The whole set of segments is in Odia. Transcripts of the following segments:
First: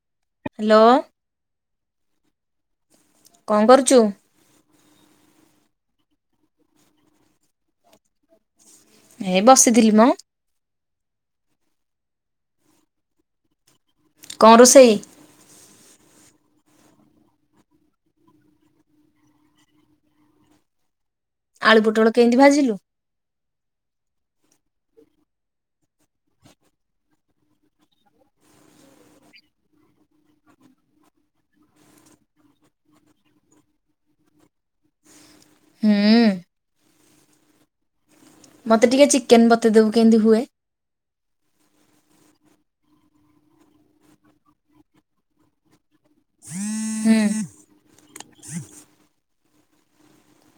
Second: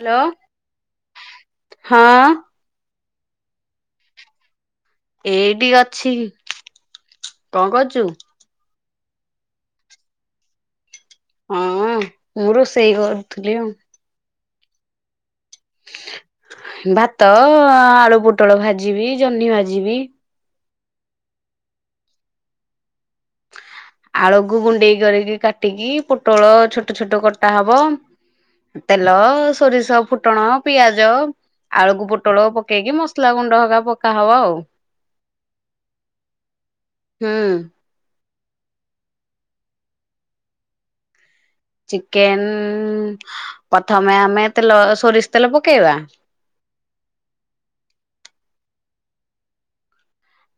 ହ୍ୟାଲୋ। ହ୍ୟାଲୋ। ହଁ। କଁ କରୁଚୁ? ଏଇଠି ଅଛି, କଁ କରଚୁ? ଏ ବସିଥିଲି ମ। ହଁ ମୁଁ ରୋଷେଇ କରୁଥିଲି ଆଉ। କଁ ରୋଷେଇ? ଭାତ, ଆଳୁ ପୋଟଳ ଭାଜିବି, ଜହ୍ନି ଭାଜିବି। ଆଳୁ ପୋଟଳ କେମିତି ଭାଜିଲୁ? ଆଳୁକୁ ଗୁଣ୍ଡେଇ କରିକି କାଟିକି ପୋଟଳ ଛୋଟ ଛୋଟ କଟା ହବ। ତେଲ ସୋରିଷ ଫୁଟଣ ପିଆଜ ଆଳକୁ ପୋଟଳ ପକେଇକି ମସଲା ଗୁଣ୍ଡ ହକା ପକା ହବ ଆଉ। ହୁଁ। ହୁଁ। ମତେ ଟିକେ ଚିକେନ ବତେଇଦବୁ କେମିତି ହୁଏ। ଚିକେନ ପ୍ରଥମେ ଆମେ ତେଲ ସୋରିଷ ତେଲ ପକେଇବା। ହୁଁ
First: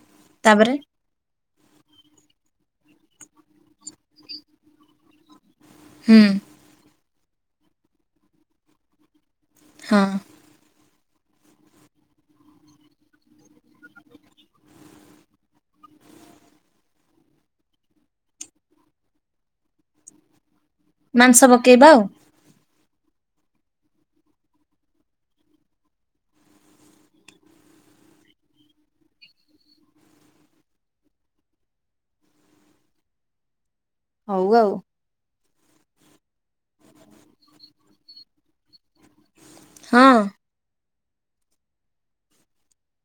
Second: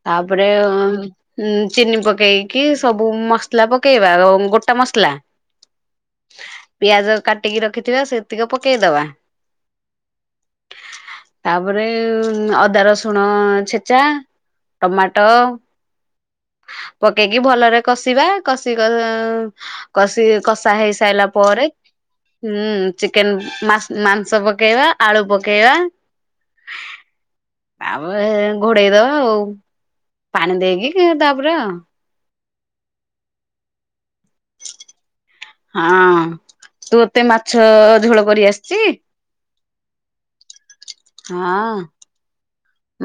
ତାପରେ ଉଁ ଚିନି ପକେଇକି ସବୁ ମସଲା ପକେଇବା ଅଁ ଗୋଟା ମସଲା। ହୁଁ। ପିଆଜ କାଟିକି ରଖିଥିବା ସେତିକ ପକେଇଦବା। ହଁ। ତାପରେ ଅଦା ରସୁଣ ଛେଚା। ଟମାଟ। ପକେଇକି ଭଲରେ କଷିବା କଷି କ କଷି କଷା ହେଇ ସାଇଲା ମାଂସ ପରେ ପକେଇବା ଆଉ ହୁଁ ଚିକେନ ମା ମାଂସ ପକେଇବା ଆଳୁ ପକେଇବା। ତାପରେ ଘୋଡେଇଦବା ଆଉ ପାଣି ଦେଇକି। ଇଏ ତାପରେ ହଉ ଆଉ। ହଁ ତୋତେ ମାଛ ଝୋଳ କରି ଆସଚି। ହଁ। ହଁ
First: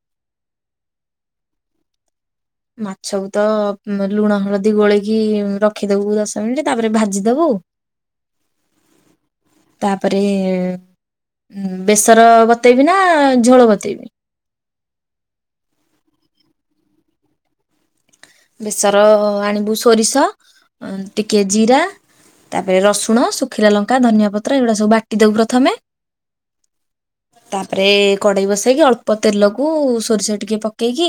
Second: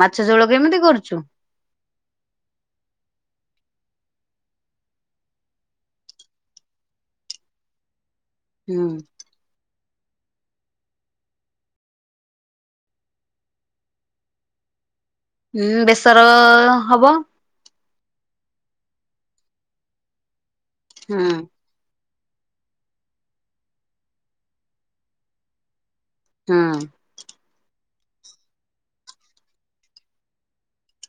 ମାଛ ଝୋଳ କେମିତି କରୁଚୁ? ମାଛକୁ ତ ଲୁଣ ହଳଦୀ ଗୋଳେଇକି ରଖିଦବୁ ଦଶ ମିନିଟ ତାପରେ ଭାଜିଦବୁ। ହୁଁ। ତାପରେ ବେସର ବତେଇବି ନା ଝୋଳ ବତେଇବି? ହୁଁ ବେସର ହବ। ବେସର ଆଣିବୁ ସୋରିଷ ହୁଁ ଟିକେ ଜିରା ତାପରେ ରସୁଣ ଶୁଖିଲାଲଙ୍କା, ଧନିଆପତ୍ର ଏଇଗୁଡା ସବୁ ବାଟି ଦବୁ ପ୍ରଥମେ। ହଁ। ତାପରେ କଡେଇ ବସେଇକି ଅଳ୍ପ ତେଲକୁ ସୋରିଷ ଟିକେ ପକେଇକି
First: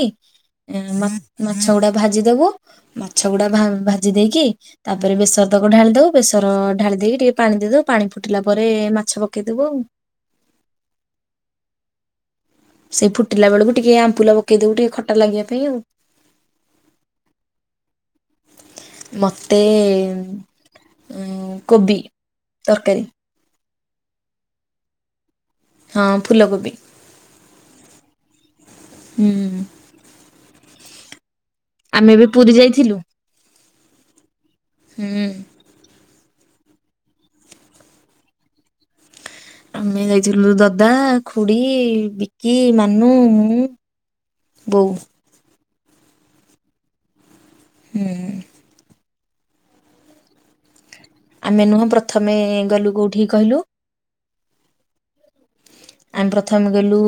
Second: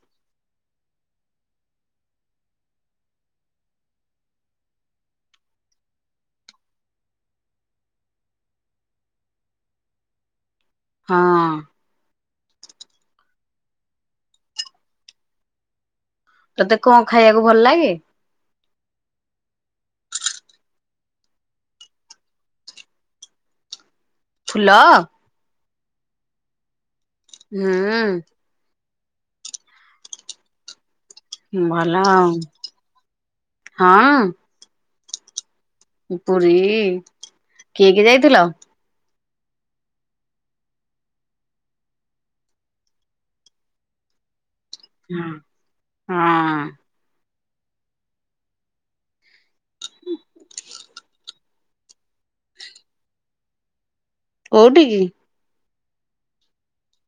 ଏ ମା ମାଛ ଗୁଡା ଭାଜିଦବୁ ମାଛ ଗୁଡା ଭା ଭାଜି ଦେଇକି ତାପରେ ବେସରତକ ଢାଳି ଦବୁ ବେସର ଢାଳି ଦେଇକି ଟିକେ ପାଣି ଦେଇଦବୁ ପାଣି ଫୁଟିଲା ପରେ ମାଛ ପକେଇଦବୁ ଆଉ। ହଁ। ସେ ଫୁଟିଲା ବେଳୁକୁ ଟିକେ ଆମ୍ବୁଲ ପକେଇଦବୁ ଟିକେ ଖଟା ଲାଗିବା ପାଇଁ ଆଉ। ତତେ କଣ ଖାଇଆକୁ ଭଲ ଲାଗେ? ମତେ ଉଁ କୋବି ତରକାରୀ। ଫୁଲ? ହଁ ଫୁଲକୋବି। ହୁଁ। ହୁଁ। ଭଲ ଆମେ ଏବେ ଆଉ ପୁରୀ ଯାଇଥିଲୁ ହଁ ହୁଁ। ପୁରୀ କିଏ କିଏ ଯାଇଥିଲ? ଆମେ ଯାଇଥିଲୁ ଦାଦା, ଖୁଡି, ବିକି, ମାନୁ ମୁଁ ବୋଉ। ହଁ ହଁ ହୁଁ [unintelligible] ଆମେ ନୁହଁ ପ୍ରଥମେ ଗଲୁ କୋଉଠିକି କହିଲୁ କୋଉଟିକି? ଆମେ ପ୍ରଥମେ ଗଲୁ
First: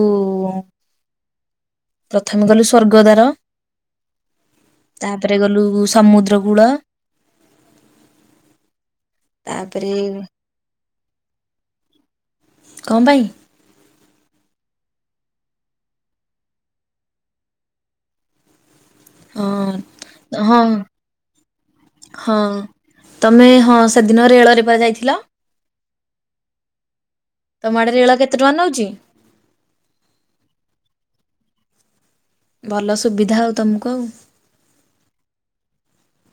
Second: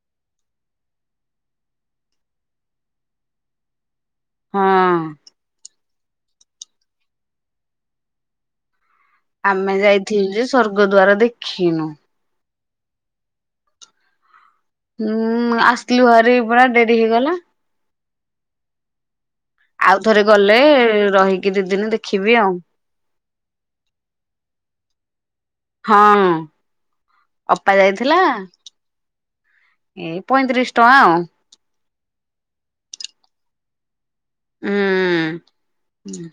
ପ୍ରଥମେ ଗଲୁ ସ୍ଵର୍ଗଦାର। ହଁ ତାପରେ ଗଲୁ ସମୁଦ୍ର କୂଳ ଆମେ ତାପରେ ଯାଇଥିଲୁ ଯେ ସ୍ବର୍ଗଦ୍ଵାର ଦେଖିନୁ। କଣ ପାଇଁ? ଉୁଁ ଆସିଲୁ ଭାରି ପରା ଡେରି ହେଇଗଲା। ଆଉଥରେ ହଁ ଗଲେ ହଁ ରହିକି ଦି ଦିନ ହଁ ଦେଖିବି ଆଉ। ତମେ ହଁ ସେଦିନ ରେଳରେ ପା ଯାଇଥିଲ। ହଁ ତମ ଅପା ଆଡେ ରେଳ ଯାଇଥିଲା। କେତେ ଟଙ୍କା ନଉଛି ଏଇ ପଇଁତିରିଶ ଟଙ୍କା ଆଉ। ଭଲ ସୁବିଧା ଆଉ ତୁମୁକୁ ଆଉ। ଉଁ ଉଁ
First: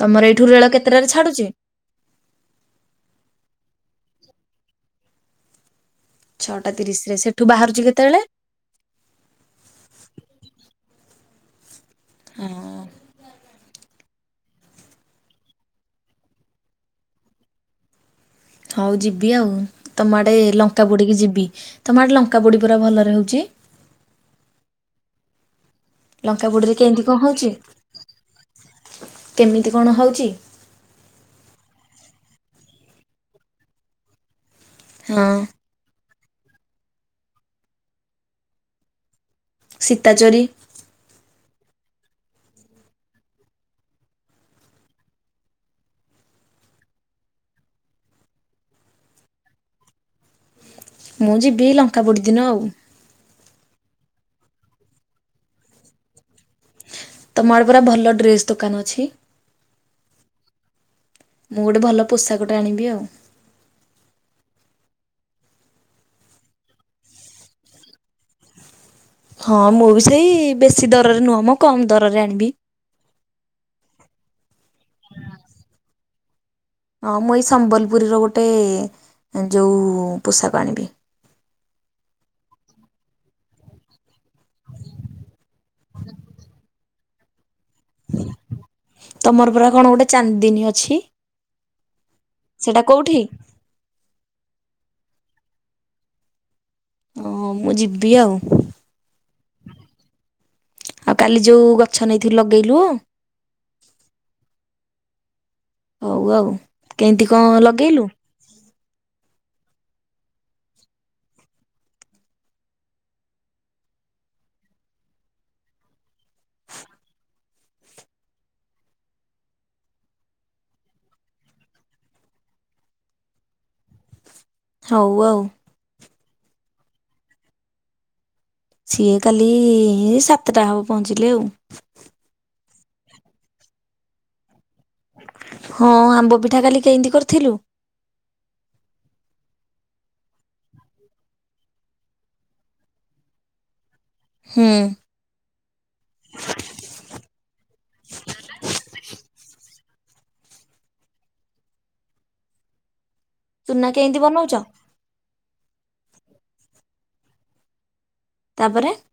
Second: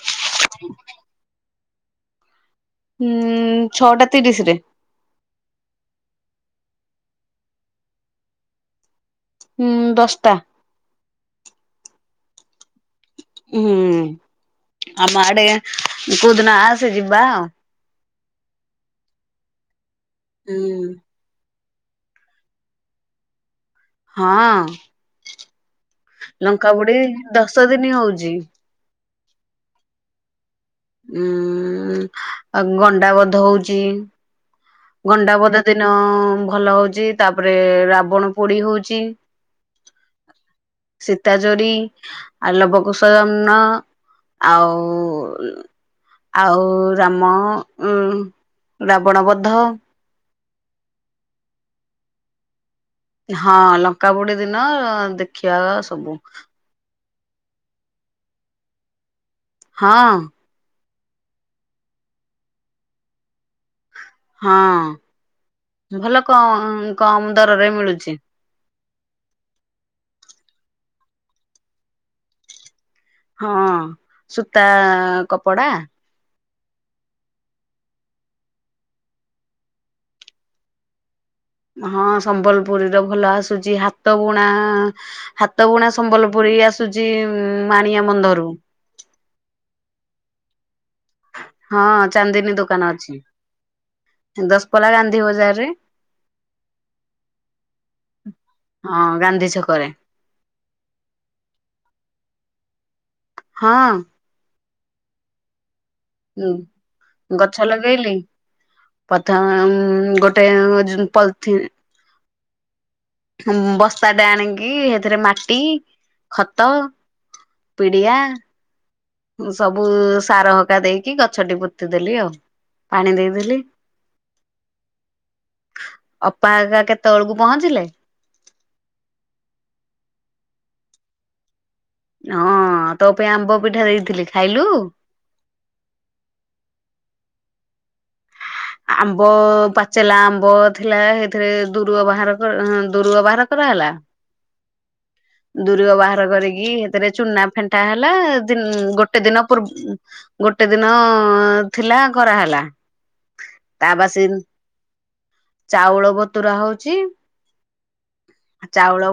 ତମର ଏଠୁ ରେଳ କେତେଟାରେ ଛାଡୁଚି? ହୁଁ ଛଅଟା ତିରିଶ ରେ ଛଅଟା ତିରିଶରେ ସେଠୁ ବାହାରୁଛି କେତେବେଳେ? ହୁଁ ଦଶଟା ହଁ ହୁଁ ଆମ ଆଡେ କୋଉଦିନ ଆସେ ଯିବା ଆଉ ହଉ ଯିବି ଆଉ ତମ ଆଡ଼େ ଲଙ୍କା ହୁଁ। ପୋଡ଼ିକି ଯିବି ତମ ଆଡ଼େ ଲଙ୍କା ପୋଡ଼ି ପୁରା ଭଲରେ ହେଉଛି। ହଁ ପୋଡିରେ ଲଙ୍କା ପୁଡି କେମିତି କଣ ହଉଛି ଦଶ ଦିନ ହଉଛି। କେମିତି କଣ ହେଉଛି? ଉଁ ଆଉ ଗଣ୍ଡାାବଧ ହଉଚି। ହଁ ଗଣ୍ଡାପୋଦ ଦିନ ଭଲ ହଉଛି ତାପରେ ରାବଣ ପୋଡି ହଉଛି। ସୀତାଚୋରି। ସୀତାଚୋରି ଆ ଲବକୁଶ ଜନ୍ମ। ଆଉ ଆଉ ରାମ ଉ ରାବଣ ବଧ। ମୁଁ ଯିବି ଲଙ୍କା ପୋଡ଼ିଦିନ ଆଉ। ହଁ ଲଙ୍କା ପୁଡି ଦିନ ଦେଖିବା ସବୁ ତମ ଆଡେ ପା ଭଲ ଡ୍ରେସ୍ ଦୋକାନ ଅଛି ହଁ ମୁଁ ଗୋଟେ ଭଲ ପୋଷାକଟା ଆଣିବି ଆଉ। ହଁ ଭଲ କ କମ ଦରରେ ମିଳୁଛି। ହଁ ମୁଁ ବି ସେଇ ବେଶୀ ଦରରେ ନୁହଁ ମୁଁ କମ୍ ଦରରେ ଆଣିବି। ହଁ ସୂତା କପଡା। ହଁ ମୁଁ ଏଇ ସମ୍ବଲପୁରୀର ଗୋଟେ ଯେଉଁ ପୋଷାକ ଆଣିବି। ହଁ ସମ୍ବଲପୁରୀ ର ଭଲ ଆସୁଛି ହାତ ବୁଣା। ହାତ ବୁଣା ସମ୍ବଲପୁରୀ ଆସୁଛି ମାଣିଆବନ୍ଧ ରୁ। ତମର ପୁରା କଣ ଗୋଟେ ଚାନ୍ଦିନୀ ଅଛି? ହଁ ଚାନ୍ଦିନୀ ସେଟା ଦୋକାନ ଅଛି କୋଉଠି? ଦଶପଲା ଗାନ୍ଧୀ ବଜାର ରେ ହଁ ମୁଁ ଯିବି ଆଉ। ହଁ ଗାନ୍ଧୀ ଛକରେ ଆଉ କାଲି ଯଉ ଗଛ ନେଇଥିଲୁ ଲଗେଇଲୁ? ହଁ। ହଉ ଆଉ। କେମିତି ହୁଁ କଣ ଗଛ ଲଗେଇଲୁ? ଲଗେଇଲି ପଥମେ ମୁଁ ଉଁ ଗୋଟେ ପଲଥିନ ବସ୍ତାଟେ ଆଣିକି ହେଥେରେ ମାଟି ଖତ ପିଡ଼ିଆା ସବୁ ସାର ହକା ଦେଇକି ଗଛଟି ପୋତିଦେଲି ଆଉ ପାଣି ଦେଇଦେଲି। ହଉ ଆଉ। ଅପା ହେକା କେତେବେଳକୁ ପହଁଞ୍ଚିଲେ? ସିଏ କାଲି ଏ ସାତଟା ହବ ପହଞ୍ଚିଲେ ଆଉ। ହଁ ତୋ ପାଇଁ ଆମ୍ବ ପିଠା ଦେଇଥିଲି ଖାଇଲୁ? ହଁ ଆମ୍ବ ପିଠା କାଲି କେନ୍ତି କରିଥିଲୁ? ଆମ୍ବ ପାଚେଲା ଆମ୍ବ ଥିଲା ହେଥିରେ ଦୁରୁଅ ବାହାର କ ଦୁରୁଅ ବାହାର କରା ହେଲା। ହୁଁ। ଦୁରୁଅ ବାହାର କରିକି ହେଥେରେ ଚୁନା ଫେଣ୍ଟା ହେଲା ଦିନ ଗୋଟେ ଦିନ ପୂର୍ବ ଗୋଟେ ଦିନ ଥିଲା କରାହେଲା। ଚୁନା କେମିତି ତାବାସି ବନଉଛ? ଚାଉଳ ବତୁରା ହଉଚି ତାପରେ ଚାଉଳ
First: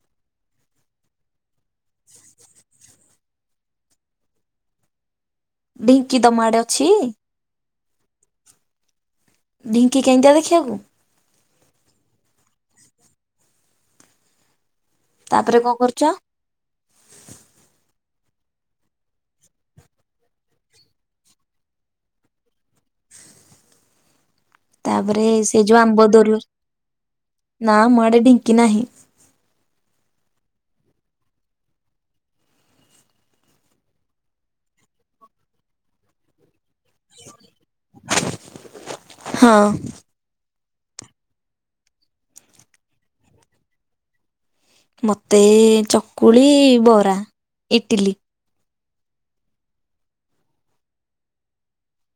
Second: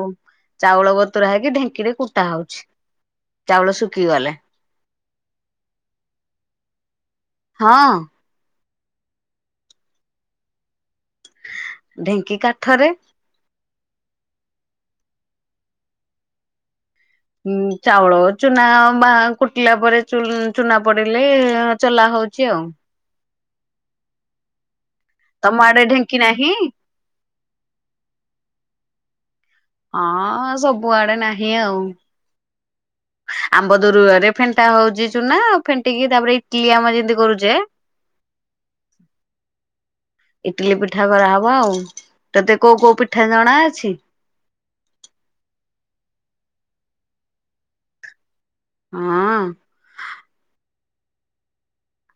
ଚାଉଳ ବତୁରା ହେଇକି ଢେଙ୍କିରେ କୁଟା ହଉଛି। ଚାଉଳ ଶୁଖି ଗଲେ। ଢିଙ୍କି ତମ ଆଡ଼େ ଅଛି? ହଁ। ଢିଙ୍କି କେମିତିଆ ଦେଖିବାକୁ? ଢେଙ୍କି କାଠରେ। ତାପରେ କଣ କରୁଛ? ଉଁ ଚାଉଳ ଚୁନା ବା କୁଟିଲା ପରେ ଚୁନା ପଡିଲେ ଚଲା ହଉଛି ଆଉ। ତାପରେ ସେ ତମ ଯୋଉ ଆଡେ ଆମ୍ବ ଢେଙ୍କି ଦୋରୁଅ ନାହିଁ? ନା ଆମ ଆଡେ ଢିଙ୍କି ନାହିଁ। ହଁ ସବୁଆଡେ ନାହିଁ ଆଉ। ଆମ୍ବ ଦୋରୁଅରେ ଫେଣ୍ଟା ହଉଛି ଚୁନା ଫେଣ୍ଟିକି ତାପରେ ଇଟଲି ଆମେ ଜିନ୍ତି କରୁଛେ ହଁ ଇଟିଲି ପିଠା କରାହବ ଆଉ ତତେ କୋଉ କୋଉ ପିଠା ଜଣା ଅଛି? ମୋତେ ଚକୁଳି ବରା ଇଟିଲି। ହଁ।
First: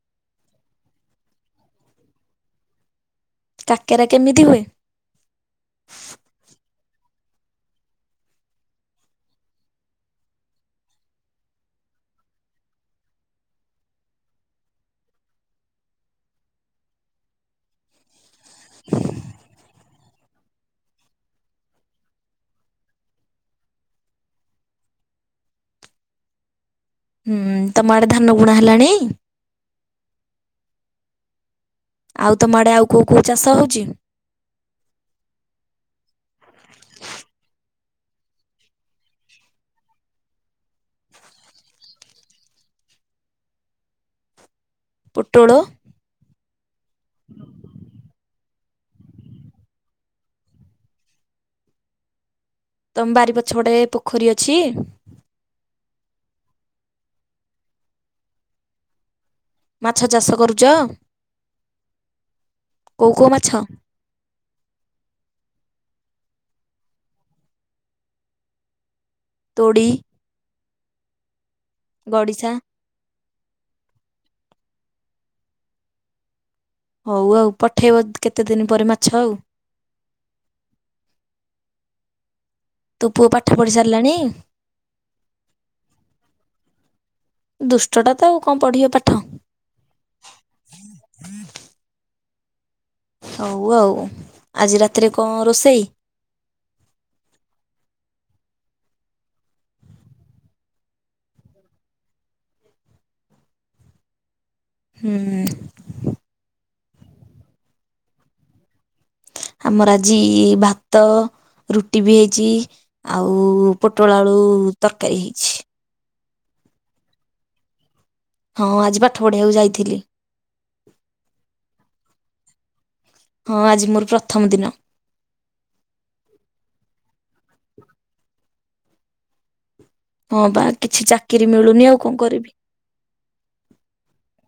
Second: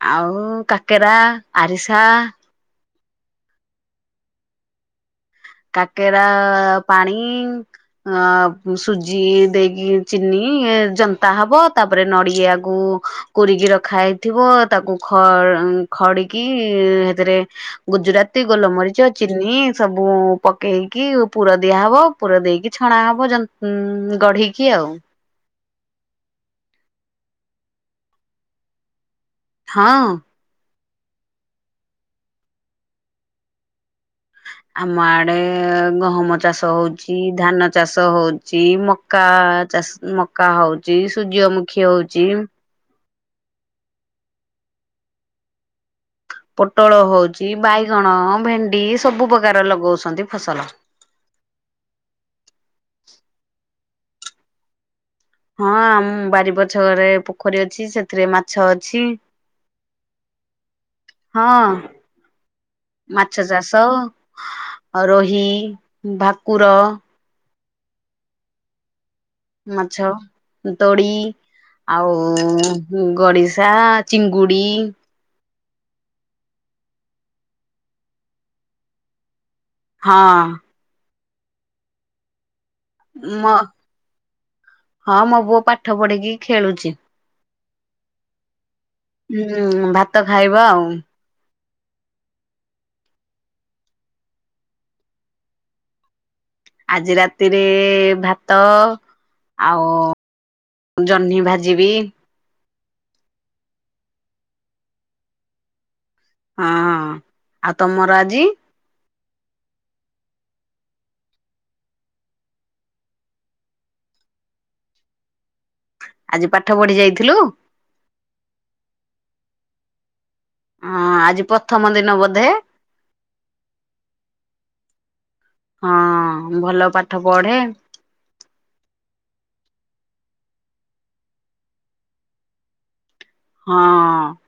ଆଉ କାକେରା ଆରିସା କାକେରା କେମିତି ହୁଏ? କାକେରା ପାଣି ଅ ସୁଜି ଦେଇକି ଚିନି ଜନ୍ତା ହବ ତାପରେ ନଡିଆକୁ କୁରିକି ରଖା ହେଇଥିବ ତାକୁ ଖ ଖଡିକି ହେଥେରେ ଗୁଜୁରାତି ଗୋଲମରିଚ ଚିନି ସବୁ ପକେଇକି ପୁର ଦିଆହବ ପୁର ଦେଇକି ଛଣା ହବ ଯନ୍ତ ଗଢେଇକି ଆଉ। ହୁଁ ତମ ଆଡ଼େ ଧାନ ବୁଣା ହେଲାଣି? ହଁ। ଆଉ ତମ ଆଡେ ଆଉ କୋଉ କୋଉ ଚାଷ ହଉଛି? ଆମ ଆଡେ ଗହମ ଚାଷ ହଉଛି ଧାନ ଚାଷ ହଉଛି ମକ୍ ମକା ଚାଷ୍ ମକା ହଉଚି ସୂର୍ଯ୍ୟମୁଖୀ ହଉଛି। ପୋଟଳ ପୋଟଳ ହଉଛି, ବାଇଗଣ ଭେଣ୍ଡି ସବୁ ପ୍ରକାର ଲଗଉଛନ୍ତି ଫସଲ। ତମ ବାରି ପଛ ପଟେ ପୋଖରୀ ଅଛି? ହଁ ଆମ୍ ବାରି ପଛଆଡେ ପୋଖରୀ ଅଛି ସେଥିରେ ମାଛ ଅଛି। ମାଛ ଚାଷ କରୁଛ? ହଁ କୋଉ କୋଉ ମାଛ ଚାଷ ରୋହି ଭାକୁର ତୋଡ଼ି, ମାଛ, ତୋଡ଼ି ଆଉ ଗଡ଼ିଶା ହୁଁ ଗଡିଶା-ଆ ଚିଙ୍ଗୁଡି ହଉ ଆଉ ପଠେଇବ କେତେ ଦିନ ପରେ ମାଛ ଆଉ। ହଁ। ତୋ ପୁଅ ପାଠ ମ ପଢି ସାରିଲାଣି? ହଁ ମୋ ପୁଅ ପାଠ ପଢିକି ଖେଳୁଛି। ଦୁଷ୍ଟଟା ତ ଆଉ କଣ ପଢ଼ିବ ପାଠ। ହୁଁ-ଉ-ଉ ଭାତ ଖାଇବ ଆଉ। ହଉ ଆଉ, ଆଜି ରାତିରେ କଣ ରୋଷେଇ? ଆଜି ରାତିରେ ଭାତ ଆଉ ଜହ୍ନି ଭାଜିବି। ହୁଁ। ହଁଅ-ଅ ଆଉ ତମର ଆଜି? ଆମର ଆଜି-ଇ-ଇ ଭାତ ରୁଟି ବି ହେଇଚି। ଆଉ-ଉ-ଉ ପୋଟଳ ଆଳୁ ତରକାରୀ ହେଇଛି। ଆଜି ପାଠ ପଢି ଯାଇଥିଲୁ? ହଁଅ-ଅ ଆଜି ପାଠ ପଢିବାକୁ ଯାଇଥିଲି। ହଁଅ-ଅ ଆଜି ପ୍ରଥମ ଦିନ ବୋଧେ? ହଁ ଆଜି ମୋର ପ୍ରଥମ ଦିନ। ହଁଅ-ଅ ଭଲ ପାଠ ପଢେ। ହଁ ପା କିଛି ଚାକିରି ମିଳୁନି ଆଉ କଣ କରିବି। ହଁ।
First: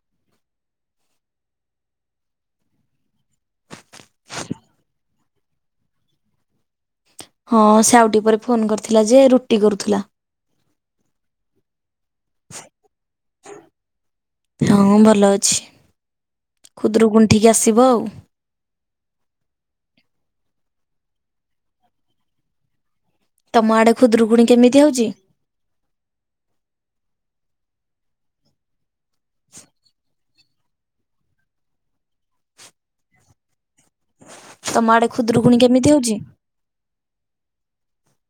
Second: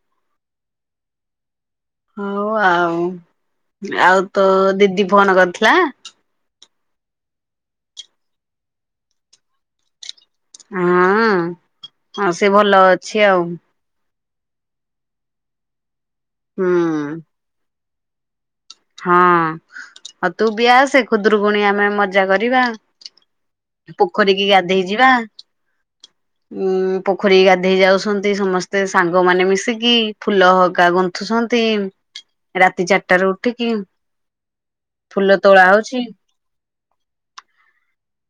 ହଉ ଆଉ, ଆଉ ତୋ ଦିଦି ଫୋନ୍ କରିଥିଲା? ହଁ ସେ ଆଉ ଟିକେ ପରେ ଫୋନ କରିଥିଲା ଯେ ରୁଟି କରୁଥିଲା। ହଁଅ-ଅ, ହଁ ସେ ଭଲ ଅଛି ଆଉ। ହଁ ଭଲ ଅଛି ହୁଁ ଖୁଦୁରୁକୁଣୀଠିକି ଆସିବ ଆଉ। ହଁ, ଆଉ ତୁ ବି ଆସେ ଖୁଦୁରୁକୁଣୀ ଆମେ ମଜା କରିବା। ତମ ଆଡେ ଖୁଦୁରୁକୁଣୀ ପୋଖରୀକି କେମିତି ଗାଧେଇ ହଉଛି? ଯିବା। ଉଁ ପୋଖରୀକୁ ଗାଧେଇ ଯାଉଛନ୍ତି ସମସ୍ତେ ସାଙ୍ଗମାନେ ମିଶିକି। ଫୁଲ ହଗା ଗୁନ୍ଥୁଛନ୍ତି ରାତି ଚାରିଟାରୁ ଉଠିକି। ତମ ଆଡ଼େ ଫୁଲ ଖୁଦୁରୁକୁଣୀ ତୋଳା କେମିତି ହଉଛି।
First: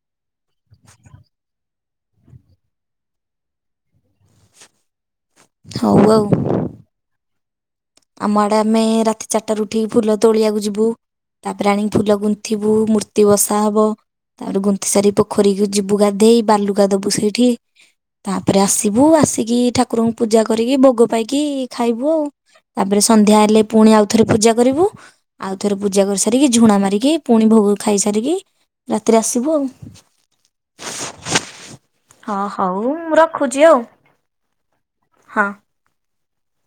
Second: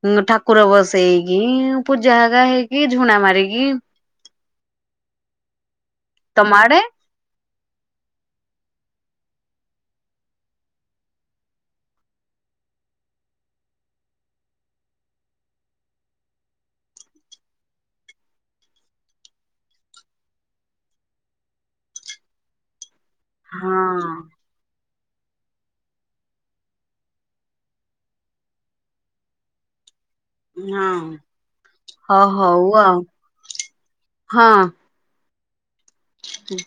ଉଁ ଠାକୁର ବସେଇକି ପୂଜା ହେଗା ହେଇକି ଝୁଣା ମାରିକି ହଉ ଆଉ। ତମ ଆଡେ? ଆମ ଆଡେ ଆମେ ରାତି ଚାରିଟାରୁ ଉଠିକି ଫୁଲ ତୋଳିବାକୁ ଯିବୁ। ତାପରେ ଆଣିକି ଫୁଲ ଗୁନ୍ଥିବୁ ମୂର୍ତ୍ତି ବସା ହବ। ତାପରେ ଗୁନ୍ଥି ସାରି ପୋଖରୀକୁ ଯିବୁ ଗାଧେଇ, ବାଲୁକା ଦବୁ ସେଇଠି। ତାପରେ ଆସିବୁ ଆସିକି ଠାକୁରଙ୍କୁ ପୂଜା କରିକି ଭୋଗ ପାଇକି ଖାଇବୁ ଆଉ। ତାପରେ ସନ୍ଧ୍ୟା ହେଲେ ହଁ। ପୁଣି ଆଉ ଥରେ ପୂଜା କରିବୁ। ଆଉ ଥରେ ପୂଜା କରି ସାରିକି ଝୁଣା ମାରିକି, ପୁଣି ଭୋଗ ଖାଇ ସାରିକି, ରାତିରେ ଆସିବୁ ଆଉ। ହଁ। ହଁ, ହଉ ମୁଁ ରଖୁଛି ଆଉ। ହଁ। ହୁଁ।